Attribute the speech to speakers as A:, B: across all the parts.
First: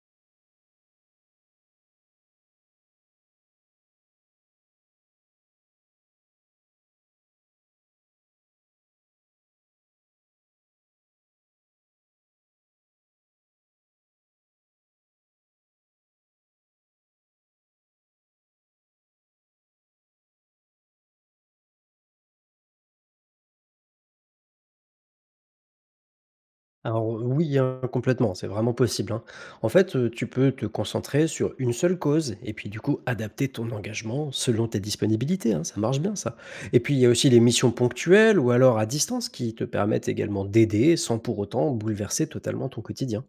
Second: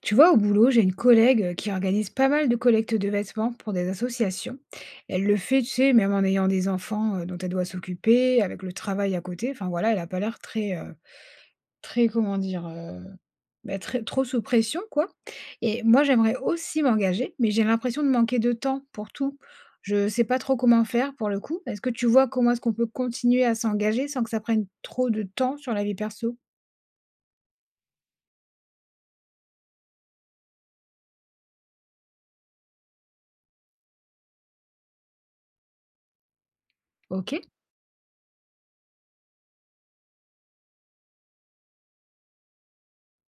A: Tu vois, au boulot, j'ai une collègue qui organise pas mal de collectes de vêtements pour des associations. Elle le fait, tu sais, même en ayant des enfants dont elle doit s'occuper, avec le travail à côté. Enfin voilà, elle a pas l'air très, très, comment dire, bah, très, trop sous pression, quoi. Et moi, j'aimerais aussi m'engager, mais j'ai l'impression de manquer de temps pour tout. Je sais pas trop comment faire pour le coup. Est-ce que tu vois comment est-ce qu'on peut continuer à s'engager sans que ça prenne trop de temps sur la vie perso?
B: Alors, oui, hein, complètement, c'est vraiment possible, hein. En fait, tu peux te concentrer sur une seule cause et puis, du coup, adapter ton engagement selon tes disponibilités, hein, ça marche bien ça. Et puis, il y a aussi
A: Ok.
B: les missions ponctuelles ou alors à distance qui te permettent également d'aider sans pour autant bouleverser totalement ton quotidien.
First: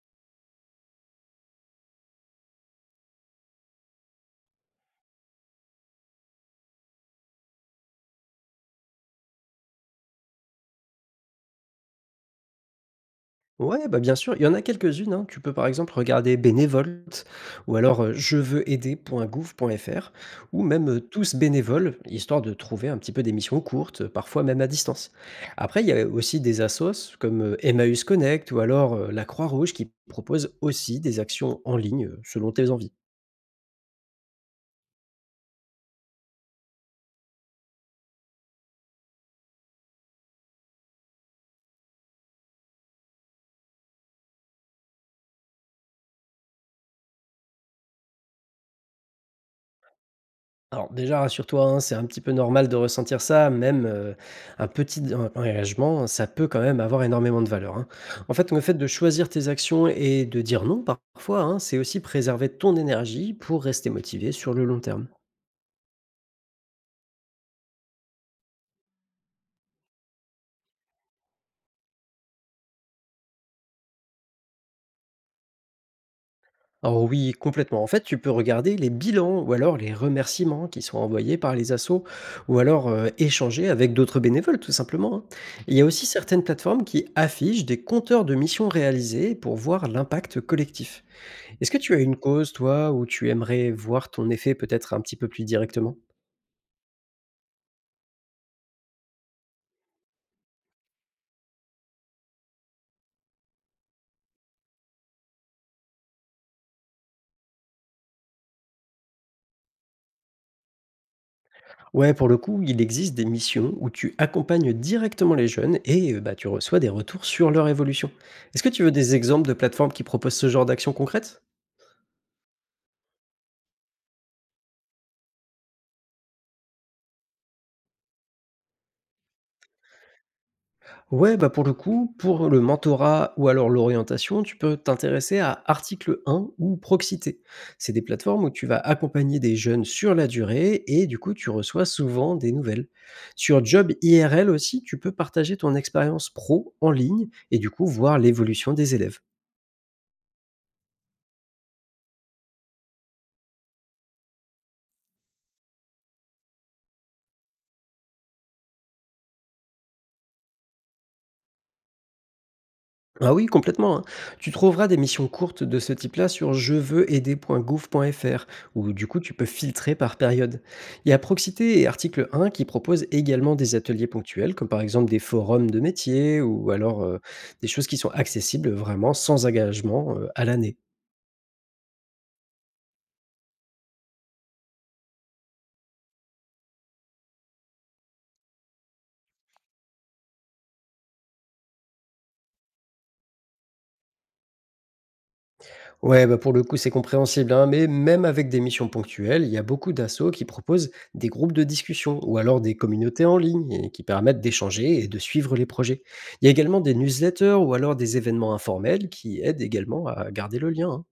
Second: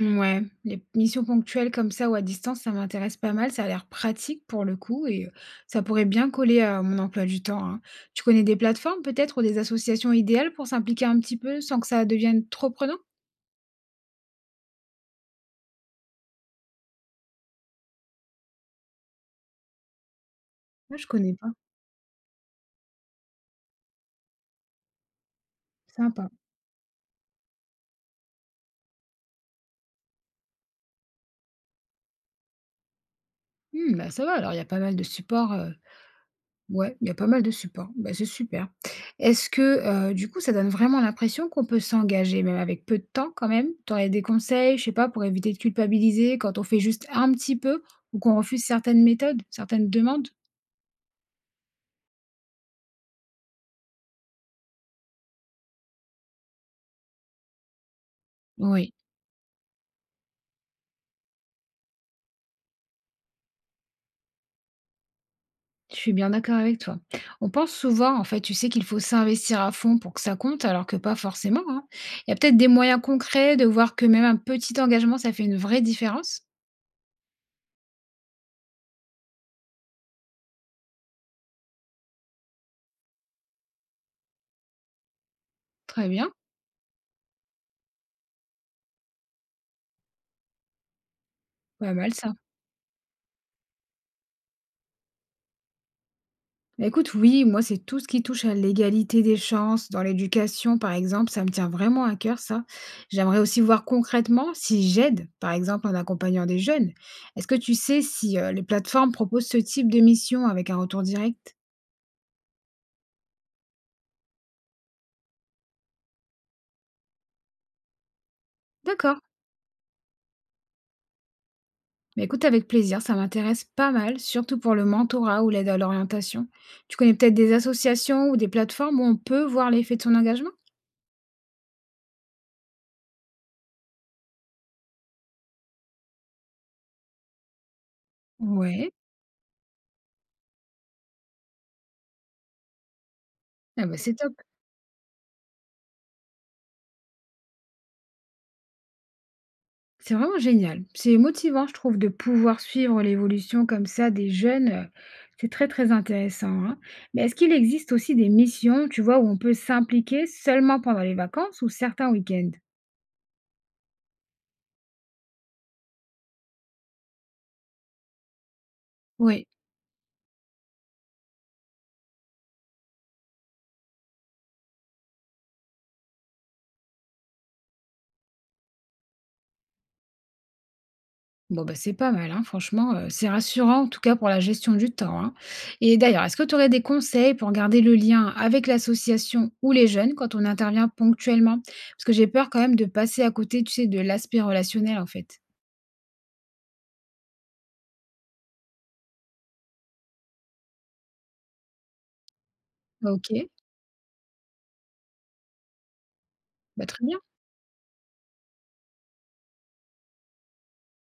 A: Ouais, les missions ponctuelles comme ça ou à distance, ça m'intéresse pas mal, ça a l'air pratique pour le coup et ça pourrait bien coller à mon emploi du temps, hein. Tu connais des plateformes peut-être ou des associations idéales pour s'impliquer un petit peu sans que ça devienne trop prenant?
B: Ouais, bah, bien sûr, il y en a quelques-unes, hein. Tu peux par exemple regarder Bénévolte ou alors jeveuxaider.gouv.fr ou même,
A: Ah, je connais
B: Tous
A: pas.
B: bénévoles, histoire de trouver un petit peu des missions courtes, parfois même à distance. Après, il y a
A: Sympa.
B: aussi des assos comme, Emmaüs Connect ou alors, la Croix-Rouge qui proposent aussi des actions en ligne, selon tes envies.
A: Mmh, bah, ça va alors, il y a pas mal de supports, ouais, il y a pas mal de supports. Bah, c'est super. Est-ce que, du coup, ça donne vraiment l'impression qu'on peut s'engager, même avec peu de temps quand même? Tu aurais des conseils, je sais pas, pour éviter de culpabiliser quand on fait juste un petit peu ou qu'on refuse certaines méthodes, certaines demandes?
B: Alors déjà, rassure-toi, hein, c'est un petit peu normal de ressentir ça, même un petit d en engagement, ça peut quand même avoir énormément de valeur, hein. En fait, le fait de
A: Oui,
B: choisir tes actions et de dire non parfois, hein, c'est aussi préserver ton énergie pour rester motivé sur le long terme.
A: je suis bien d'accord avec toi. On pense souvent, en fait, tu sais, qu'il faut s'investir à fond pour que ça compte, alors que pas forcément, hein. Il y a peut-être des moyens concrets de voir que même un petit engagement, ça fait une vraie différence?
B: Alors oui, complètement. En fait, tu peux regarder les bilans ou alors les remerciements qui sont envoyés par les assos ou alors, échanger avec d'autres bénévoles tout simplement, hein. Il y a aussi
A: Très bien,
B: certaines plateformes qui affichent des compteurs de missions réalisées pour voir l'impact collectif. Est-ce que tu
A: pas
B: as
A: mal
B: une
A: ça.
B: cause, toi, où tu aimerais voir ton effet peut-être un petit peu plus directement?
A: Bah, écoute, oui, moi, c'est tout ce qui touche à l'égalité des chances dans l'éducation, par exemple, ça me tient vraiment à cœur, ça. J'aimerais aussi voir concrètement si j'aide, par exemple, en accompagnant des jeunes. Est-ce que tu sais si les plateformes proposent ce type de mission avec un retour direct?
B: Ouais, pour le coup, il existe des missions où tu accompagnes directement les jeunes et, bah, tu reçois des retours sur leur évolution. Est-ce que tu veux des
A: D'accord.
B: exemples de plateformes qui proposent ce genre d'action concrète?
A: Mais écoute, avec plaisir, ça m'intéresse pas mal, surtout pour le mentorat ou l'aide à l'orientation. Tu connais peut-être des associations ou des plateformes où on peut voir l'effet de son engagement?
B: Ouais, bah, pour le coup, pour le mentorat ou alors l'orientation, tu peux t'intéresser à Article 1 ou Proxité. C'est des plateformes où tu vas
A: Ouais.
B: accompagner des jeunes sur la durée et du coup, tu reçois souvent des nouvelles. Sur
A: Ah
B: Job
A: bah, c'est top.
B: IRL aussi, tu peux partager ton expérience pro en ligne et du coup, voir l'évolution des élèves.
A: C'est vraiment génial. C'est motivant, je trouve, de pouvoir suivre l'évolution comme ça des jeunes, c'est très, très intéressant, hein. Mais est-ce qu'il existe aussi des missions, tu vois, où on peut s'impliquer seulement pendant les vacances ou certains week-ends?
B: Ah oui, complètement, hein. Tu trouveras des missions courtes de ce type-là sur jeveuxaider.gouv.fr où du coup tu peux
A: Oui,
B: filtrer par période. Il y a Proxité et Article un qui proposent également des ateliers ponctuels, comme par exemple des forums de métiers ou alors des choses qui sont accessibles vraiment sans engagement à l'année.
A: bon, bah, c'est pas mal, hein, franchement, c'est rassurant en tout cas pour la gestion du temps, hein. Et d'ailleurs, est-ce que tu aurais des conseils pour garder le lien avec l'association ou les jeunes quand on intervient ponctuellement? Parce que j'ai peur quand même de passer à côté, tu sais, de l'aspect relationnel, en fait.
B: Ouais, bah pour le coup, c'est compréhensible, hein, mais même avec des missions ponctuelles, il y a beaucoup d'assauts qui proposent des groupes de discussion ou alors des communautés en
A: OK,
B: ligne et qui permettent d'échanger et de suivre les projets. Il y a également
A: bah,
B: des
A: très bien.
B: newsletters ou alors des événements informels qui aident également à garder le lien, hein.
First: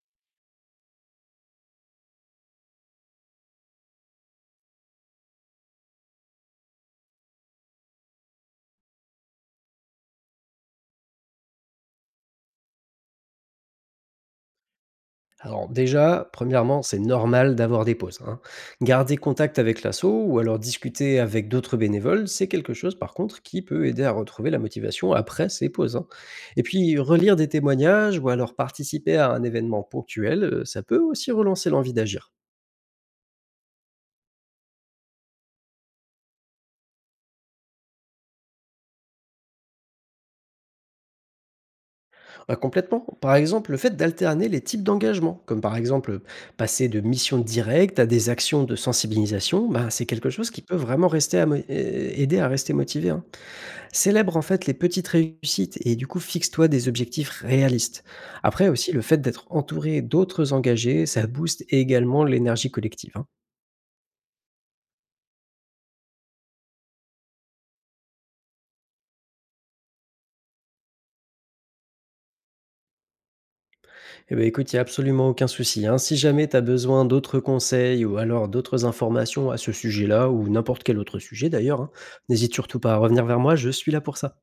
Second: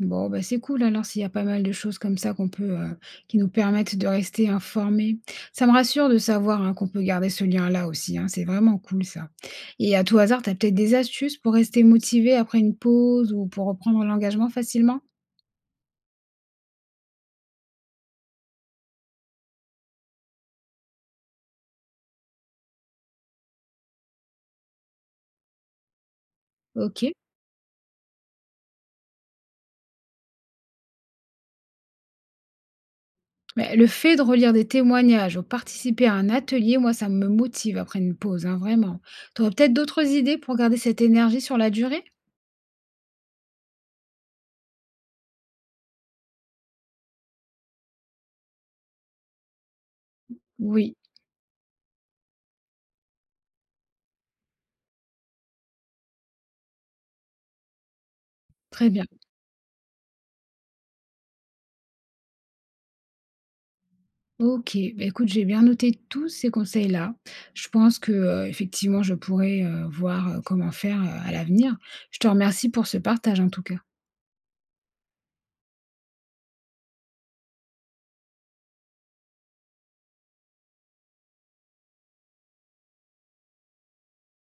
A: Bon, bah, c'est cool alors s'il y a pas mal de choses comme ça qu'on peut, qui nous permettent de rester informés. Ça me rassure de savoir, hein, qu'on peut garder ce lien-là aussi, hein, c'est vraiment cool ça. Et à tout hasard, tu as peut-être des astuces pour rester motivé après une pause ou pour reprendre l'engagement facilement?
B: Alors déjà, premièrement, c'est normal d'avoir des pauses, hein. Garder contact avec l'asso ou alors discuter avec d'autres bénévoles, c'est quelque chose par contre qui peut aider à retrouver la motivation après ces pauses, hein. Et puis
A: OK.
B: relire des témoignages ou alors participer à un événement ponctuel, ça peut aussi relancer l'envie d'agir.
A: Bah, le fait de relire des témoignages ou participer à un atelier, moi, ça me motive après une pause, hein, vraiment. Tu aurais peut-être d'autres idées pour garder cette énergie sur la durée?
B: Bah, complètement. Par exemple, le fait d'alterner les types d'engagement, comme par exemple passer de missions directes à des actions de sensibilisation, bah, c'est quelque chose qui peut
A: Oui,
B: vraiment rester à aider à rester motivé, hein. Célèbre en fait les petites réussites et du coup fixe-toi des objectifs réalistes. Après
A: très
B: aussi le
A: bien.
B: fait d'être entouré d'autres engagés, ça booste également l'énergie collective, hein.
A: OK, bah, écoute, j'ai bien noté tous ces conseils-là. Je pense que, effectivement, je pourrais, voir, comment faire, à l'avenir. Je te remercie pour ce partage, en tout cas.
B: Eh ben écoute, il n'y a absolument aucun souci, hein. Si jamais tu as besoin d'autres conseils ou alors d'autres informations à ce sujet-là ou n'importe quel autre sujet d'ailleurs, hein, n'hésite surtout pas à revenir vers moi, je suis là pour ça.